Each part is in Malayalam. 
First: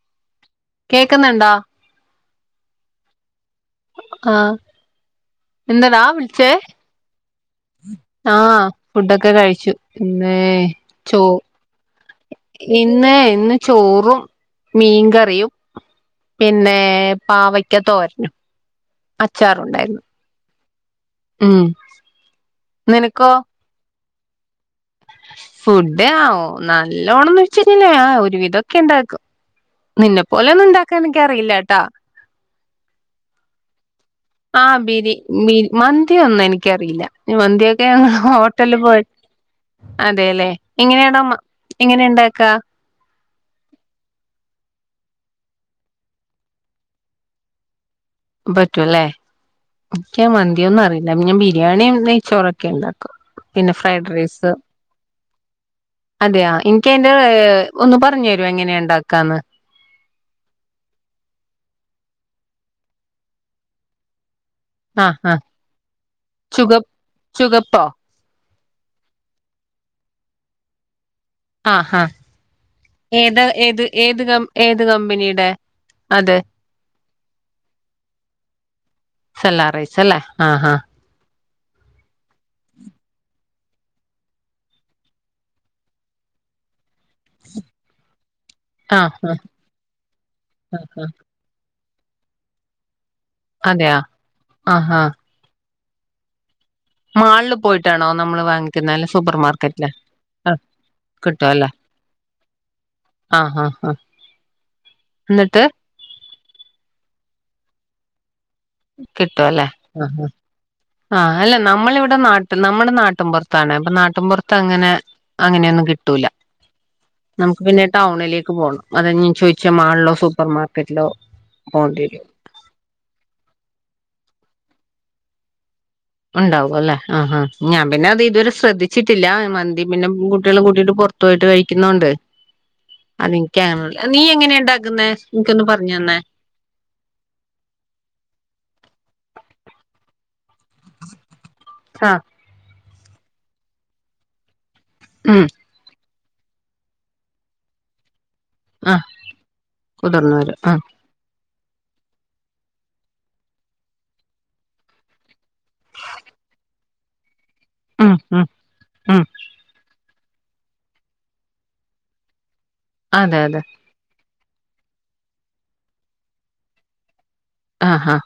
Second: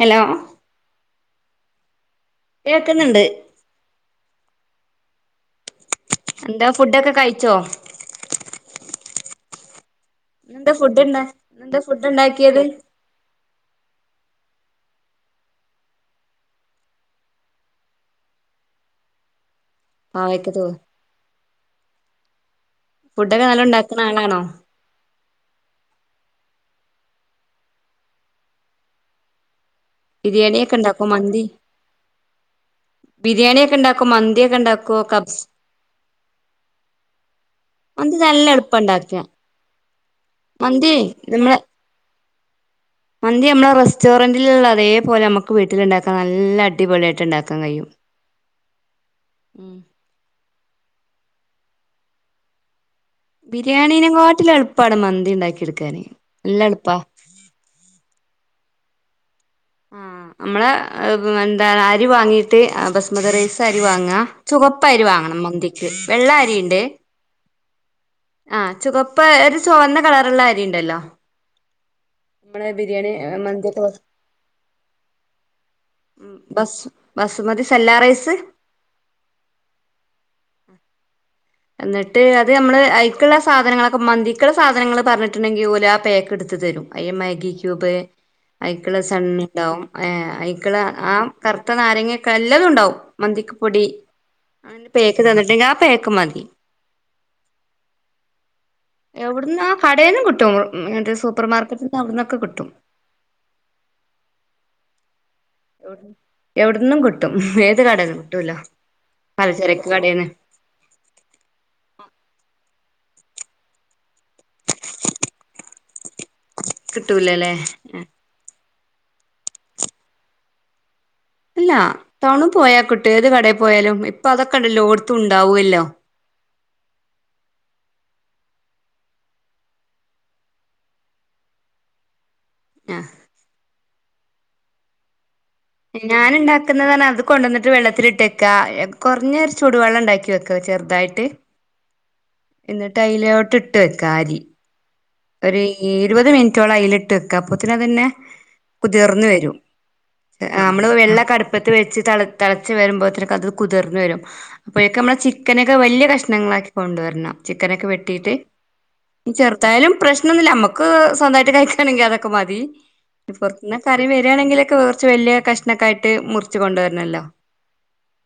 ഹലോ കേക്കുന്നുണ്ടോ? കേൾക്ക്ന്ന് ണ്ട് ആഹ് എന്തടാ വിളിച്ചേ ഫുഡ്‌ ഒ ക്കെ കഴിച്ചോ? ആ ഫുഡൊക്കെ കഴിച്ചു. പിന്നെ ഇന്നെന്താ ഫുഡ് ഇണ്ട ചോ ഇന്നെന്താ ഫുഡ് ഉണ്ടാക്കിയത് ഇന്ന് ഇന്നേ ഇന്ന് ചോറും, മീൻകറിയും പിന്നെ പാവയ്ക്ക തോരനും, അച്ചാറുണ്ടായിരുന്നു. ആ യിട്ട് തോന്നി ഉം. നിനക്കോ ഫുഡ്ഒക്കെ നല്ല ഉണ്ടാക്കുന്ന ആളാണോ? ഫുഡ് ആ നല്ലോണംന്ന ചോയിച്ച ഞ്ഞാൽ ല് ഒരുവിധംക്കെ ഉണ്ടാക്കും നിന്നെപ്പോലെ ബിരിയാണി ഒന്നും ഒക്കെ ഉണ്ടാക്കാൻ ഉണ്ടാക്കോ മന്തി എനിക്കഅറിയില്ല ട്ടാ ബിരിയാണി ഒക്കെ ഉണ്ടാക്കും മന്തി ആ ബിരി മന്തി ഒന്നും എനിക്കറിയില്ല മന്തിഒക്കെ ഞങ്ങള് മന്തി നല്ല ഹോട്ടല് എളുപ്പം പോയിട്ട് ഉണ്ടാക്കാ അതെലെ മന്തി എങ്ങനെയാണോമന്തി നമ്മളെ എങ്ങനെ ഇണ്ടാക്കാ മന്തി നമ്മളെ റെസ്റ്റോറന്റിലുള്ള അതേപോലെ നമുക്ക് വീട്ടിലുണ്ടാക്കാൻ നല്ല അടിപൊളിയ ആയിട്ട് ഇ ണ്ടാക്കാൻ കഴിയും. ഉം പറ്റൂല്ലേനക്ക് മന്തിന്നും അറിയില്ല ഞാൻ ബിരിയാണി നൈ ച്ചോറൊക്കെ ഇണ്ടാക്കും. പിന്നെ ഫ്രൈഡ് റൈസ് ബിരിയാണീനെക്കാട്ടിലും എളുപ്പാണ് മന്തി ഉണ്ടാക്കിയെടുക്കാന് അതെയ നല്ല ഇൻക്ക് എളുപ്പാ അതിന്റെ ഒന്ന് പറഞ്ഞു തരുമോ എങ്ങനെയാ ഇണ്ടാക്കാന് ആ നമ്മള് എന്താ അരി വാങ്ങീട്ട് ബസ്മതി റൈസ് അരി വാങ്ങാ ചുവപ്പ് അരി ആഹ് വാങ്ങണം മന്തിക്ക് വെള്ള അരിയിണ്ട് ചുവപ്പോ ആ ചുവപ്പ് ഒരു ചൊവന്ന കളറയുള്ള അരിയിണ്ടല്ലോ ആഹാ ഏതാ മന്തിയൊക്കെ ഏത് ഏത് ക ഏത് കമ്പനിയുടെ- അതെ ബസ് ബസ് മതി സെല്ലാ റൈസ് സെല്ലാറൈസ് അല്ലേ ആഹാ എന്നിട്ട് അത് നമ്മള് അയ്ക്കുള്ള സാധനങ്ങളൊക്കെ മന്തിക്കുള്ള സാധനങ്ങള് പറഞ്ഞിട്ടുണ്ടെങ്കിൽ ഓല് ആ പേക്ക് ഇടുത്ത് തരും അയ്യ മാഗി ക്യൂബ് അയിക്കുള്ള ആഹ് ആഹ് സണ്ണിണ്ടാവും ആ അയിക്ക് ഉള്ള ആഹ് ആ കറുത്ത നാരങ്ങൊക്കെ എല്ലതും ഉണ്ടാവും മന്തിക്ക് പൊടി അതെയാ അതിന്റെ ആഹ് ആഹ് പേക്ക് തന്നിട്ടില്ലേ ആ പേക്ക് മതി മാളിൽ പോയിട്ടാണോ നമ്മള് വാങ്ങി എവിടന്ന് കടയിൽ നിന്ന് കിട്ടും കിട്ടും അല്ലേ സൂപ്പർമാർക്കറ്റിൽ നിന്ന് അവിടന്നൊക്കെ കിട്ടും ആഹ് ആഹ് ആഹ് എന്നിട്ട്- എവിടെന്നും കിട്ടും ഏത് കടേന്നും കിട്ടൊല്ലോ കിട്ടുവല്ലേ ആഹ് ആഹ് ആഹ് അല്ല നമ്മളിവിടെ നാട്ട് നമ്മുടെ നാട്ടും പൊറത്താണ് അപ്പൊ നാട്ടും പൊറത്ത് അങ്ങനെ- അങ്ങനെയൊന്നും കിട്ടൂല കിട്ടൂലല്ലേ നമുക്ക് പിന്നെ ടൗണിലേക്ക് പോകണം അതാ ഞാൻ ചോദിച്ചേ മാളിലോ സൂപ്പർ മാർക്കറ്റിലോ- അല്ല പോണ്ടി വരും ടൗണിൽ പോയാൽ കിട്ടുംഏത് കടയിൽ പോയാലും ഇപ്പ അതൊക്കെ എല്ലോടത്തും ഉണ്ടാവുവല്ലോ ഇണ്ടാവും അല്ലേ ആഹ് ആഹ് ഞാൻ പിന്നെ അത് ഇതുവരെ ശ്രദ്ധിച്ചിട്ടില്ല മന്തി പിന്നെ കുട്ടികളെ കൂട്ടിട്ട് പൊറ - ത്ത് പൊയിട്ട് കഴിക്കുന്നോണ്ട് ആഹ [unintelligible] അത് എനിക്ക് അറിയില്ല നീ എങ്ങനെയ ഇണ്ടാക്കുന്നെ എനിക്കൊന്നു പറഞ്ഞു- തന്നെ ഞാനു ഇണ്ടാക്കിയ- ക്കുന്നെന്ന് പറഞ്ഞാ അത് കൊണ്ട വന്നിട്ട് വെള്ളത്തിലിട്ട വയ്ക്കുക കൊറഞ്ഞ ഒരു ചൂടു വെള്ളം ഇണ്ടാക്കി വയ്ക്കുക ചെറുതായിട്ട്- ആഹ് എന്നിട്ട് അയിലോട്ട് ഇട്ട് വക്കുക അരി ഉം ഒരു ഇരുപത് മിനിറ്റോളം അതിലിട്ട് വെക്ക അപ്പൊത്തിന്നെ തന്നെ- ആഹ് കുതിർന്ന വരും കുതിർന്നവര് ആഹ് നമ്മള് വെള്ളൊക്കെ അടുപ്പ - ടുപ്പത്ത് വെച്ച് തെളച്ച് വരുമ്പോഴത്തേക്ക അത് കുതിർന്നു വരും അപ്പോഴൊക്കും നമ്മള് ചിക്കനൊക്കെ വലിയ കഷ്ണങ്ങളാക്കി കൊണ്ടുവരണം ചിക്കനൊക്കെ ഉം വെട്ടിയിട്ട് ഉം ഉം ചെറുതായാലും - പ്രശ്നൊന്നുമില്ല നമ്മുക്ക് സ്വന്തമായിട്ട് കഴിക്കാണെങ്കിൽ അതൊക്കെ മതി അതെ അതെ പൊറത്തിന്ന് കറി വരികയാണെങ്കിലൊക്കെ കൊറച്ച് വലിയ കഷ്ണൊക്കെയായിട്ട് മുറിച്ച് കൊണ്ട് വരണമല്ലോ ആഹാ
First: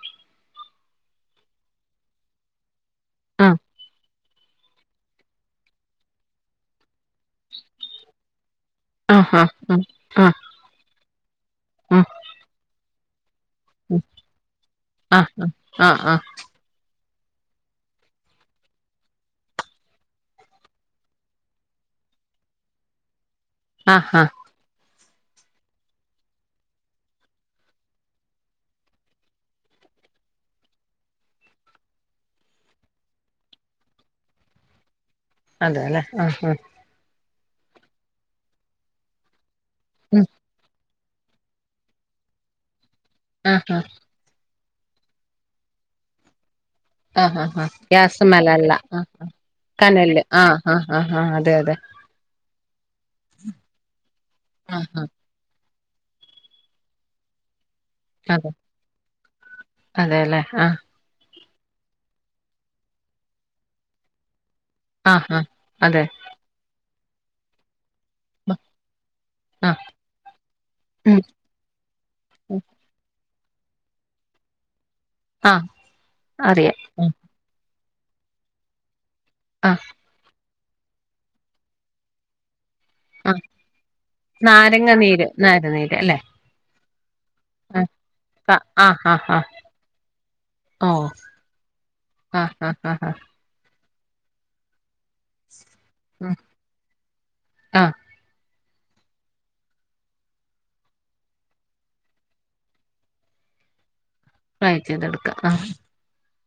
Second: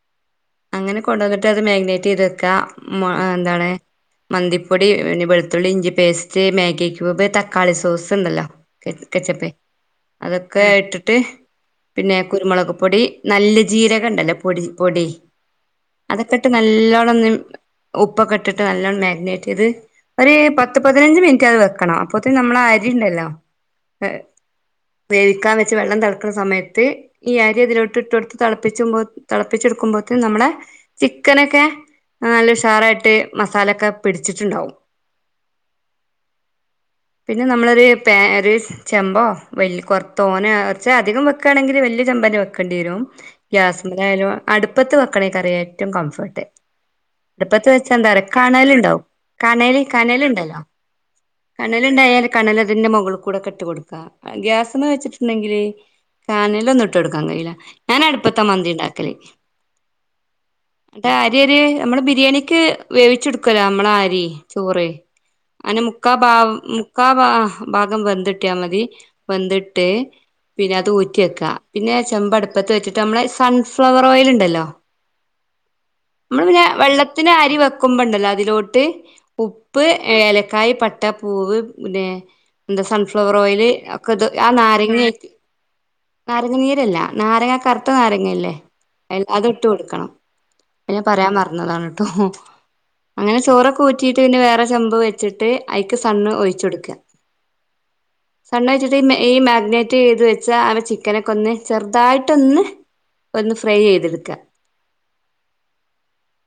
അങ്ങനെ കൊണ്ടു വന്നിട്ട് അത് മാഗ്നേറ്റ് ചെയ്ത് വെക്കാ മ ആഹ് എന്താണ്- മന്തിപ്പൊടി പിന്നെ വെളുത്തുള്ളി ഇഞ്ചി പേസ്റ്റ് മാഗി ക്യൂബ് തക്കാളി സോസ് ഉണ്ടല്ലോ- ആഹ് ചെപ്പേ ആഹ് ആഹ് അതൊക്കെ ഇട്ടിട്ട് ആഹ് പിന്നെ കുരുമുളക് പൊടി നല്ല- ജീരക ഉണ്ടല്ലോ പൊടി പൊടി ആഹ് ആഹ് ആഹ് ആഹ് ആഹ് അതൊക്കെ- നല്ലോണം ഒന്ന് ഉപ്പൊക്കെ ഇട്ട് നല്ലോണം മാഗ്നറ്റ് ചെയ്ത് ഒരു പത്ത്‌ പത്ത് - പതിനഞ്ച് മിനിറ്റ് അത് വെക്കണം അപത്തെന് നമ്മള അരി ഉണ്ടല്ലോ- ആഹ് ആഹ് വേവിക്കാൻ വെച്ച് വെള്ളം തെളക്കുന്ന സമയത്ത്- ഈ അരി അതിലോട്ട് ഇട്ട് കൊടുത്തു തെളപ്പിച്ചോ തെളപ്പിച്ചെടുക്കുമ്പോത്തേ നമ്മടെ ചിക്കനെക്കെ- നല്ല ഉഷാറായിട്ട് മസാലൊക്കെ പിടിച്ചിട്ടുണ്ടാാവും അതെ അല്ലേ ആഹ് ആഹ് പിന്നെ നമ്മളൊരു പനോ ഒരു ചെമ്പോ വല കൊറ ഉം തോനെ - പക്ഷ അധികം വെക്കുവാണെങ്കിൽ വല്ലിയ ചെമ്പ് തന്നെ വെക്കേണ്ടി വരും ആഹ് ആഹ് ഗ്യാസ്മായയാലും- അടാപ്പത്ത് വെക്കണ ഈ കറിയേറ്റൊം കംഫൊർട്ട് ആഹ് ആഹ് ട്പ്പത്ത് ആഹ് വെച്ചാന്താറ്യൊ ഗ്യാസ്മലല്ല കണലിണ്ടാവും ആഹ് കണല് കനലില് ആഹ് കനലിണ്ടല്ലോ ആഹ് ആഹ് അതെ അതെ കണലിണ്ടായാൽ കണലതിന്റെ മൊകൾ കൂടെക്കെട്ട് കൊട്ക്ക ഗ്യാസ്മ്മെ ആഹ് ആഹ് വെച്ചിട്ട് ണെങ്കില് കാനലൊന്നു ഇട്ടൊട്ക്കാൻ കൈല ഞാനട്പ്പത്താ അതെ മന്തിണ്ടാക്കല് അതെല്ലേ ആഹ് ന്നെ ആര്യൊര് നംള് ബിരിയാണിക്ക് വേവിച്ചിട്ക്കൊല്ലോ നംളാരി ചോറ് ആഹ് അഹ് അനെ മുക്കാ ഭാ മുക്കാ ഭാ ഭാഗം വെന്തിട്ട്യാ മതി ആഹ് വെന്തിട്ട് പിന്നെ അത് ഉം ഊറ്റ്യെക്കാ പിന്നെ ചെമ്പട്പത്ത് വെച്ചിട്ട് നംളെ സൺഫ്ലവറോയിൽ ഇണ്ടല്ലോ ആഹ് മ്ള് പിന്നെ അറിയാം ഉം വെള്ളത്തിന് അരി വെക്കുമ്പണ്ടല്ലോ അതിലോട്ട് ഉപ്പ് ആഹ് ഏലക്കായി പട്ട പൂവ് പിന്നെ എന്താ സൺഫ് ആഹ് ഫ്ലവറോയില് ഒക്കെ ഇത് ആഹ് നാരങ്ങ നാരങ്ങി നീര് നാരനീര് അല്ലെ നാരങ്ങ നീരല്ല നാരങ്ങ ആഹ് കർത്ത നാരങ്ങെല്ലേ ആഹ് അ ആഹ് അത് ആഹ് ഇട്ട് കൊടുക്കണം അ ഞാൻ ഓഹ് പറയാൻ മർന്നാതാണ് ട്ടോ ആഹ് ആഹ് ആഹ് ആഹ് അങ്ങനെ ചോറൊക്കൂ റ്റീട്ട് പിന്നെ വേറെ ചെമ്പ് വെച്ചിട്ട് ഐക്ക് സണ്ണ് ഉം ഒയ്ച്ചൊട്ക്ക ആഹ് സണ്ണൊയ്ച്ചിട്ട് മേ ഈ മാഗ്നെറ്റേയ്ത് വെച്ചാ അവ ചിക്കനൊക്കൊന്ന് ചെർതായ്ട്ടൊന്ന് ഒന്ന് ഫ്രൈയ്യെയ്തിട്ക്ക ഫ്രൈ ചെയ്തെട്ക്ക ആഹ്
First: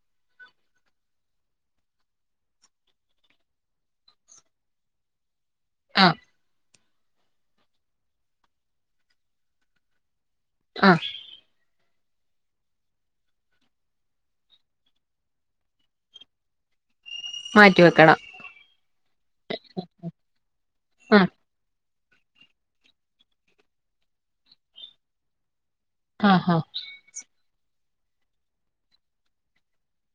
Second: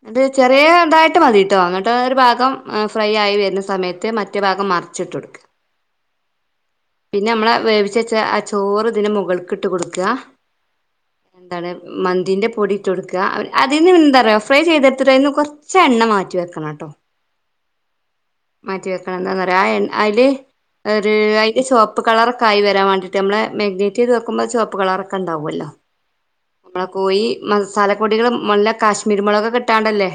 ഇത് ചെറ്യേ തായ്ട്ട് മതീട്ടോ ഇന്നിട്ടൊ ഒരു ഭാഗം ഫ്രൈ ആയി വെര്നെ സ് സമയത്ത് മറ്റേ ഭാഗം മർച്ചിട്ടൊട്ക്ക ആഹ് പിന്ന അംളെ വേവിച്ച ആ ചോറ് ഇതിന് മുകൾക്കിട്ട് കൊട്ക്ക ഹാ എന്താണ് മന്തിൻ്റെ പൊടിട്ടൊട്ക്ക അതീന്ന് എന്താറ്യോ പ ഫ്രൈ ചെയ്തെട്ത്തിട്ടൈന്ന് കൊർ ച്ചെണ്ണ മാറ്റിവെക്കണട്ടോ മാറ്റിവെക്കണം മാറ്റി വെക്കണ എന്താന്നറ്യോ ആഹ് എൺ അയില് ഒരു ആഹ് അയ്ൻ്റെ ചോപ്പ് കളറൊക്കായി വരാൻ വാണ്ടീട്ട് അംളെ മഗ്നേറ്റെയ്ത് വെക്കുമ്പൊ ചോപ്പ് കളറൊക്കെണ്ടാവൊല്ലോ ആഹ് ആഹ് മ്ളെ കോയി മസാലപ്പൊടികള് നല്ല കാശ്മീരി മൊളകൊക്കെട്ടാണ്ടല്ലേ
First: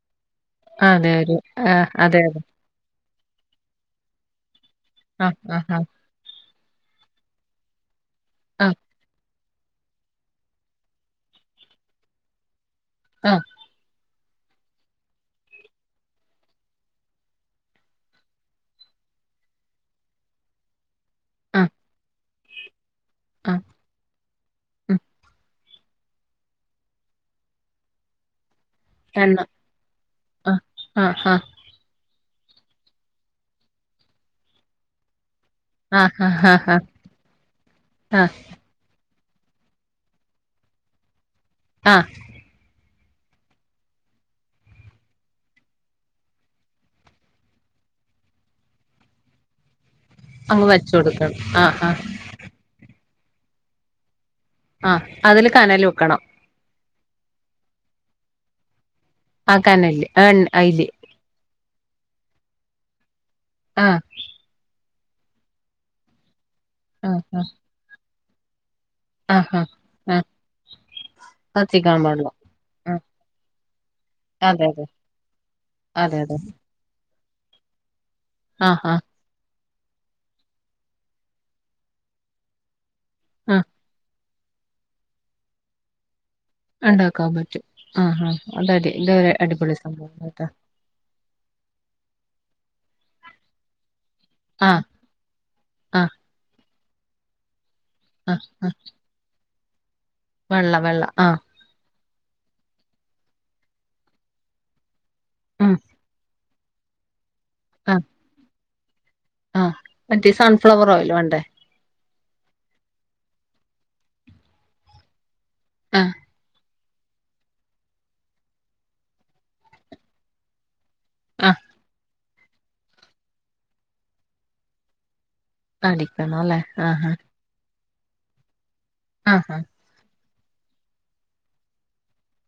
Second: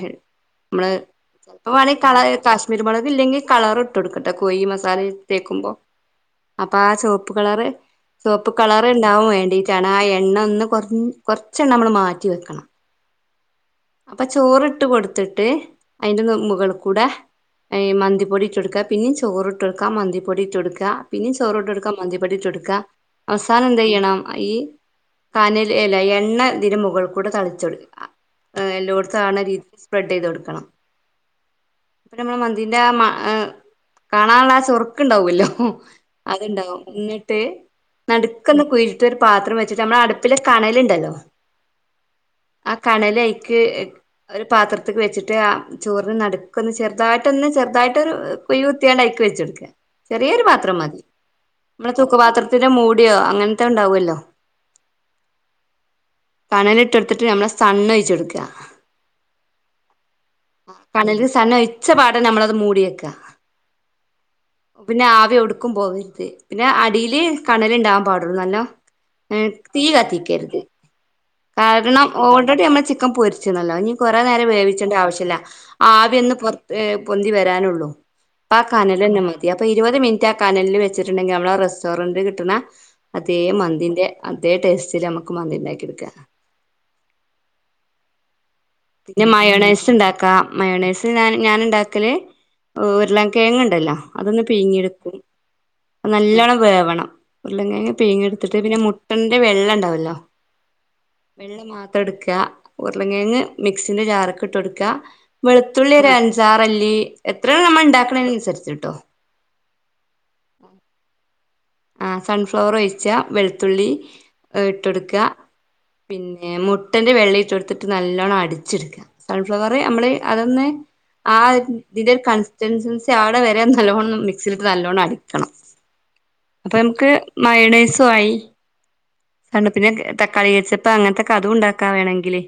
മ്ള് അതെ ഒരു പ്പ ആഹ് വേണെ കള അതെ അതെ കാഷ് കുരുമൊളക് ഇല്ലെങ്കി കളറിട്ടൊട്ക്കാട്ട കോയി മസാലെ ആഹ് തേക്കുമ്പോ ആഹ് ആഹ് അപ്പ ആഹ് ചോപ്പ് കളറ് ചോപ്പ് ആഹ് കളറ് ഇണ്ടാവും വേണ്ടി ട്ടാണ് ആവ് എണ്ണ ഒന്ന് കൊർ കൊർച്ചണ്ണ അംൾ മാറ്റി വെക്കണം ആഹ് അപ്പ ചോറിട്ട് കൊട്ത്തിട്ട് അയിന്റെ നു മുകൾ കൂടെ അയ് മന്തിപ്പൊടിട്ടൊട്ക്ക പിന്നിം ചോറ് ഇട്ടൊട്ക്ക മന്തിപ്പൊടി ഇട്ടൊട്ക്ക പിന്നിം ആഹ് ചോറിട്ടൊട്ക്ക മന്തിപ്പൊടിട്ടൊട്ക്ക ആഹ് അവസാനം എന്തെയ്യണം ഈ ഉം കാനൽ എല്ല എണ്ണ ഇതിന് മുകൾ കൂടെ തളിച്ചൊട്ക്ക എല്ലോടത്തും എണ്ണ ആണരീ [inaudible] ആഹ് സ്പ്രെഡ്ഡെയ്തൊട്ക്കണം ആഹ് ഹ പിന്നംള മന്തിന്റാ മ എഹ് കാണാള്ള ആഹ് ചൊർക്കിണ്ടാവ്വോല്ലോ ആഹ് ആഹ് ആഹ് അത്ണ്ടാവും ഇന്നിട്ട് ആഹ് ആഹ് നട്ക്കൊന്ന് കുയ് ത്തൊരും പാത്രം വെച്ചിട്ട് അംളാട്പ്പിലെ കണലിണ്ടല്ലോ ആഹ് ആഹ് കണലൈക്ക് ഒരു പാത്രത്തിക്ക് വെച്ചിട്ട് ആൻഅ ചോർന് നട് കൊന്ന് ചെർതായിട്ടൊന്ന് ചെർതായിട്ടൊരു കുയി കുത്ത്യാണ്ട് അയ്ക്ക് വെച്ചൊട്ക്ക ചെറ്യോരു അങ്ങ് പാത്രം വച്ച് മതി കൊടുക്കണം ആഹ് അംള ആഹ് തൂക്കു പാത്രത്തിന്റെ മൂടിയോ അങ്ങൻത്തെ ഇണ്ടാവൊല്ലോ ആഹ് അതില് കനല് വെക്കണം കണല്ട്ടൊട്ത്ത്ട്ട് നമ്മളെ സണ്ണോയ്ച്ചൊട്ക്ക ആക്കാനല്ലെ ഏൺ അയ്ല് തന്നൊയ്ച്ച പാടെന്നെ ഞമ്മളത് മൂടിയെക്ക ആ പിന്നെ ആവി എവ്ട്ക്കും പോവരുത് പിന്നെ ആഹ് അടില് ആഹ് കണലണ്ടാകാൻ പാടുള്ളു നല്ലോ എ ആഹ് ആഹ് തീ ആഹ് കത്തിക്കര്ത് കത്തിക്കാൻ കാരണം പാടില്ല ഓൾറെഡി ഞമ്മള് ആഹ് ചിക്കൻ പൊര്ച്ച്ണല്ലോ ഇനി കൊറെ നേരം അതെ അതെ വേവിച്ചേണ്ട ആവശ്യല്ല ആവി അതെ ഒന്ന് അതെ പൊർ പൊന്തി വെരാനൊള്ളു പ്പാ ആഹ് ആഹ് കനലെന്നെ മ തി അപ്പൊ ഇരുപത് മിൻറ്റാ കനലിൽ വെച്ച്ട്ട്ണ്ടെങ്കില് നമ്മളെ റെസ്റ്റോറന്റ് കിട്ട്ണ അതേ ആഹ് മന്തിന്റെ അതേ ടേസ്റ്റില് ഞമ്മക്ക് മന്ദി ണ്ടാക്കിട്ക്കാ ഉണ്ടാക്കാൻ പറ്റും ആ ആ അതാടി പിന്നെ മയോണേഴ്സ് ണ്ടാക്കാ മയോണേഴ്സ് ഞാന് ഞാന്ണ്ടാക്കല് ഉരുളങ്ങെങ്ണ്ടല്ലോ അതൊന്ന് ആഹ് പിഴിങ്ങിട്ക്കും ആഹ് നല്ലോണം വേവണം ഉരുളൻ കെഴങ് ആഹ് പിഴിങ്ങിട്ത്ത്ട്ട് ആഹ് പിന്നെ മുട്ടന്റെ വെള്ള ണ്ടാവല്ലോ വെള്ള വെള്ള ആ ള്ള മാത്രട്ക്ക ഉരുളങ്ങെങ്ങ് മിക്സിന്റെ ജാറ്ക്ക്ട്ടൊട്ക്ക ഉം വെളുത്തുള്ളി ഒരഞ്ച് ജാറല്ലി എത്രെ നമ്മൾണ്ടാക്ക്ണെനൻസര്ച്ച് ട്ടോ ആ മറ്റേ സൺഫ്ലവറോയൽ വാണ്ടേ ആ സൺഫ്ലവറൊയ്ച്ചാ വെൾത്തുള്ളി ഇട്ടൊട്ക്ക ആഹ് പിന്നെ മു ട്ടന്റെ വെള്ളയിട്ടൊട്ത്ത്ട്ട് നല്ലോണ്ണം അടിച്ച്ട്ക്ക സൺഫ്ലവർ നമ്മള് അതൊന്ന് ആ ആഹ് ഇതിന്റെ ഒരു കൺസിസ്റ്റൻസൻസി ആവ്ണ വെരെ നല്ലോണൊന്ന് മിക്സിലിട്ട് നല്ലോണം അടിക്കണം അടിക്കണോലെ ആ ആ മയോണൈസു ആയി ആഹ് തണ്ണു പിന്നെ തക്കാളി കെച്ചപ്പ് അങ്ങൻത്തൊക്കെ അതും ണ്ടാക്കാ വേണെങ്കില്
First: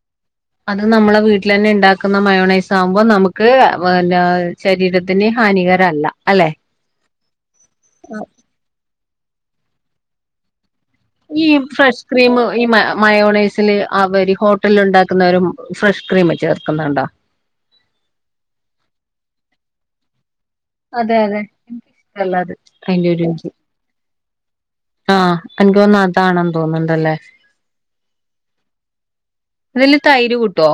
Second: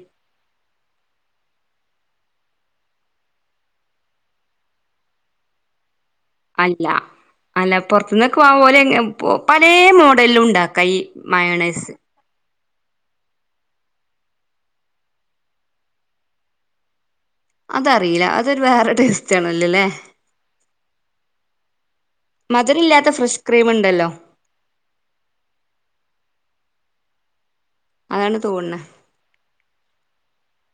അത് നമ്മള് വീട്ടിലെന്നെ ണ്ടാക്കുന്ന മയോണൈസാകുമ്പോ നമുക്ക് [unintelligible] ശരീരത്തിന് ഹാനികരല്ല അല്ലെ അല്ല അല്ല പൊർത്ത്ന്നൊക്കെ വാങ്ങുമ്പോ ഓലെ പലേ മോഡല്ലും ണ്ടാക്കാ ഈ ഈ മയോണൈസ് ഫ്രഷ് ക്രീം ഈ മ മയോണേസില് അവര് ഹോട്ടല്ല്ണ്ടാക്ക്ന്നവരും ഫ്രഷ് ക്രീം ചേർക്ക്ന്ന്ണ്ടോ അതറില്ല അതൊരു വേറെ ടേസ്റ്റാണല്ലോല്ലേ അതെ അതെ അല്ലാതെ മധുരല്ലാത്ത അയ്ന്റെ ഫ്രഷ് രുചി ക്രീം ഉണ്ടല്ലോ ആ എൻക്കോന്നു അതാണെന്ന് തോന്ന്ണ്ടല്ലേ അതാണ് തോണ്ണ് ഇതില്ല് തൈര് കൂട്ടോ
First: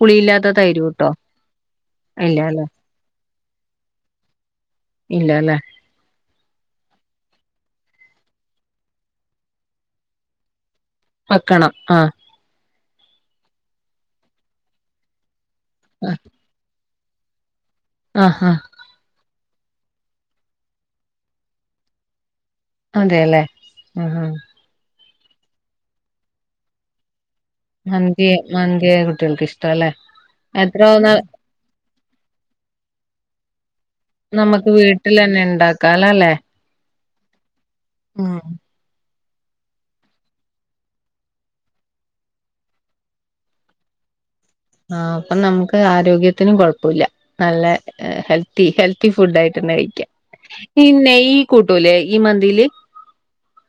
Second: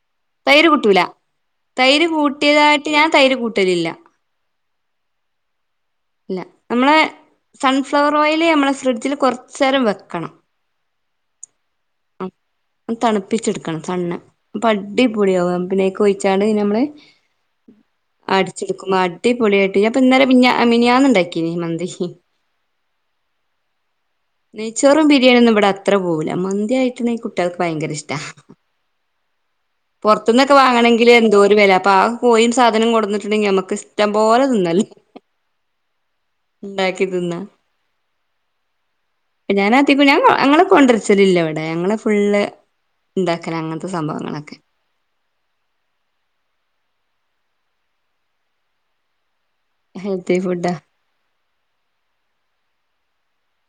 പുളിയില്ലാത്ത തൈര് കൂട്ടൂല കൂട്ടോ തൈര് ഇല്ലല്ലേ കൂട്ടിയതായിട്ട് ഞാൻ തൈര് കൂട്ടലില്ല ഇല്ലലെ ഇല്ല നമ്മളെ സൺഫ്ലവറോയില് നമ്മളെ ഫ്രിഡ്ജില് കൊർച്ചേരം വെക്കണം വെക്കണം ആ തണുപ്പിച്ച്ട്ക്കണം സണ്ണ് പ്പടിപൊളിയാകും നമ്മക്ക് നേ ആഹ് ക്കൊയ്ച്ചാണ് ഞമ്മള് ആഹ് ആഹ് അടിച്ച്ട്ക്കും അടിപൊളിയായിട്ട് ഞാപ്പൊ ഇന്നലേ മിഞ്ഞാ മിനിഞ്ഞാന്ന്ണ്ടാക്കിനി മന്തി അതെല്ലേ ഹ ഹ നെയ്ച്ചോറും ബരിയാണി ഒന്നും ഇവിടെ അത്ര പോവൂല്ല മന്ത്യായ്ട്ട്ണ്ടെങ്കി കുട്ട ട്ട്യാൾക്ക് ഭയങ്കര ഇഷ്ടാ മന്തി മന്തി കുട്ടികൾക്ക് ഇഷ്ടല്ലേ പൊർത്ത്ന്നൊക്കെ എത്ര വാങ്ങണെങ്കില് ആവുന്ന എന്തോര് വെല അപ്പാ കോയീം സാധനും കൊട്ന്ന്ട്ട്ണ്ടെങ്കില് ഞമ്മക്ക് ഷ്‌ നമ്മക്ക് വീട്ടിലെന്നെ ണ്ടാക്കാലല്ലേ ഉണ്ടാക്കിതിന്നാ ആ പ്പ ഞാനതികോം ഞാൻ ഞങ്ങള് കൊണ്ടര്ച്ചലില്ല വടെ ഞങ്ങള് ഫുള്ള് ഉണ്ടാക്കലാ അങ്ങനത്തെ സംഭവങ്ങളൊക്കെ. ആഹ് അപ്പം നമ്മുക്ക് ആരോഗ്യത്തിനും കൊഴപ്പല്ല. നല്ല ഹെൽത്ത് ഹെൽത്തി ഫുഡ് ആയിട്ട് തന്നെ കഴിക്കാം. ഹെൽത്തി ഫുഡാ പിന്നെ ഈ കൂട്ടൂല്ലേ ഈ മന്തിയില്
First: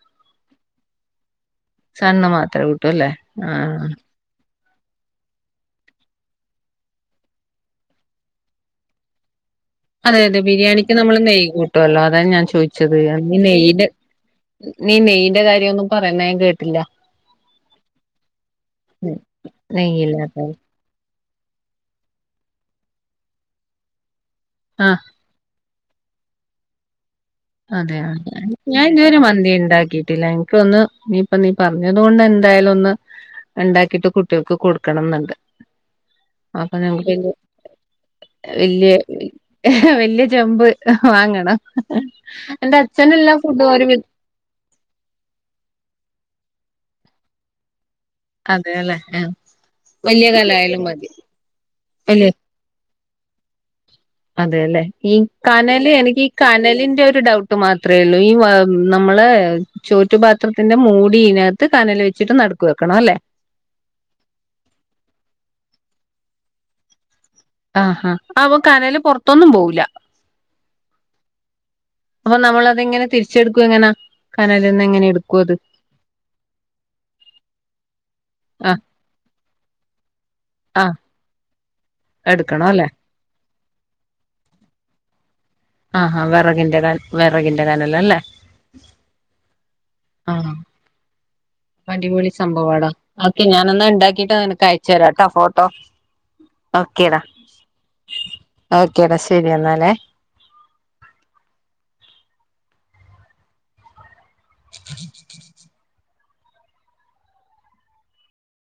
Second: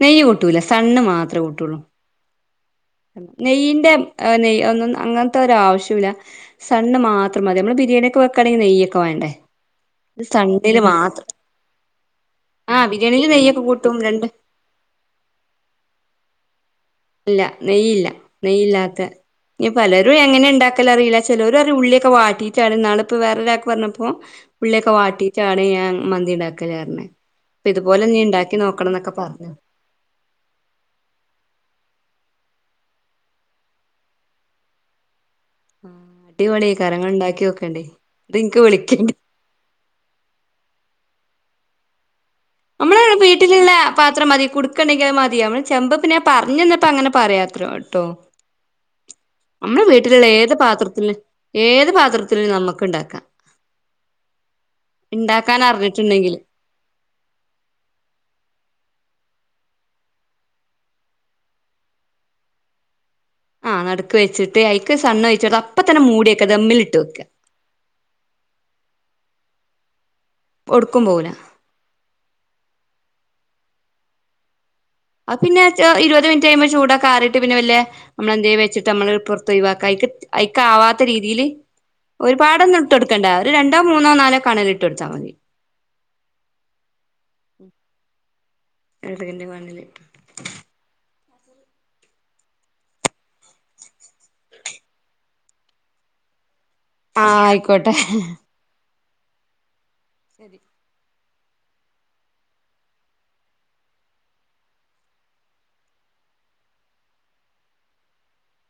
നെയ്യ് കൂട്ടൂല്ല സൺ മാത്ര കൂട്ടുള്ളൂ. സൺ മാത്രമേ നെയ്യന്റെ നെയ്യ് ഒന്നും അങ്ങനത്തെ ഒരു ആവശ്യം ഇല്ല. സൺ മാത്രം മതി. നമ്മള് ബിരിയാണിയെക്കെ വെക്കുവാണങ്കി നെയ്യൊക്കെ വേണ്ടേ? അതെ ഇത് അതെ സണ്ണില് ബിരിയാണിക്ക് നമ്മള് മാത്രം നെയ്യ് കൂട്ടല്ലോ. അതാണ് ഞാൻ ആ ചോദിച്ചത് ബിരിയാണിയിൽ നെയ്യൊക്കെ നെയ്ന്റെ കൂട്ടും രണ്ട് നീ നെയ്യിന്റെ കാര്യമൊന്നും പറയന്ന ഞാൻ കേട്ടില്ല ഇല്ല നെയ്യില്ല. നെയ്യില്ലാത്ത ഇനി പലരും എങ്ങനെ നെയ്യില്ലാത്ത ഉണ്ടാക്ക ൽ അറിയില്ല ചിലര് പറയും ഉള്ളിയൊക്കെ വാട്ടിട്ടാണ് ഇന്നാള് ഇപ്പ വേറെ ഒരാൾക്ക് പറഞ്ഞപ്പൊ ഉള്ളിയൊക്കെ ആഹ് വാട്ടിട്ട് ട്ടാണ് ഞാൻ മന്തി ഉണ്ടാക്കല് പറഞ്ഞേ. അതെയതെ ഞാൻ ഇതുവരെ പറഞ്ഞു മന്തി ഉണ്ടാക്കിയിട്ടില്ല. ഒന്ന് നീ ഇപ്പൊ നീ പറഞ്ഞത് കൊണ്ട് എന്തായാലും ഒന്ന് ഉണ്ടാക്കിട്ട് കുട്ടികൾക്ക് കൊടുക്കണംന്നുണ്ട്. ആഹ് അടിപൊളി കാരങ്ങൾ നിങ്ങൾ ഉണ്ടാക്കി നോക്കേണ്ടി. എന്നിട്ട് എനിക്ക് വല്യ വിളിക്കണ്ടി. വല്യ ചെമ്പ് വാങ്ങണം. എന്റെ നമ്മള് അച്ഛനെല്ലാ ഫുഡും വീട്ടിലുള്ള ഒരു വി പാത്രം മതി. കൊടു നക്കണെങ്കിൽ മതിയാമ്മള് ചെമ്പപ്പ പി പറഞ്ഞന്നപ്പപ്പോ അങ്ങനെ പറയാത്രോ ട്ടോ. അതെല്ലേ നമ്മള വീട്ടിലുള്ള ഏത് പാത്രത്തി ഏത് വലിയ പാത്രത്തിലും നമ്മക്ക് ണ്ടാക്കാം അതെല്ലെ ഈ കനല് എനിക്ക് ഈ അറിഞ്ഞിട്ടുണ്ടെങ്കില് കനലിന്റെ ഒരു ഡൗട്ട് മാത്രേ കു ഈനമ്മളെ ചോറ്റുപാത്രത്തിന്റെ മൂടി ഇതിനകത്ത് കനൽ വെച്ചിട്ട് നടക്ക് വെക്കണം അല്ലേ? ആഹ് നടുക്ക് വെച്ചിട്ട് അയ്ക്ക് സൺ ഒയിച്ചിട്ട് അപ്പ തന്നെ മൂടി വെക്ക ദമ്മൽട്ട് വയ്ക്ക ആഹാ അപ്പൊ കനല് പൊറത്തൊന്നും പോവില്ല എവ്ടുക്കും പോകുല്ല അപ്പൊ നമ്മളതെങ്ങനെ തിരിച്ചെടുക്കും എങ്ങനാ കനൽന്ന് എങ്ങനെ എടുക്കും അത് പിന്നെ ഇരുപത് മിനിറ്റ് കയുമ്പോ ചൂടാക്കെആറിട്ട് പിന്നെ വെല്ലെ നമ്മളെന്തെങ്കിലും ആഹ് വെച്ചിട്ട് നമ്മള് പൊറത്ത ഒയ് വാക്ക അയ്ക്ക് ആഹ് അവാത്ത രീതി രീതില് എടുക്കണം ഒരുപാടൊന്നും അല്ലെ ഇട്ട് കൊടുക്കണ്ട ഒരു രണ്ടോ മൂന്നോ നാലോ കനൽ ഇട്ട് കൊടുത്ത മതി ആഹാ വെറകിന്റെൻ വെറകിന്റെ കനല് അല്ലേ? വെറകിന്റെ കനല് ആഹ് അടിപൊളി സംഭവാടാ ഓക്കെ ഞാനാ ഉണ്ടാക്കിട്ട് നിനക്ക് അയച്ചു തരാംട്ടോ ഫോട്ടോ ഓക്കേടാ ആ ആയിക്കോട്ടെ ഓക്കേടാ ശരി എന്നാലേ ശരി [inaudible]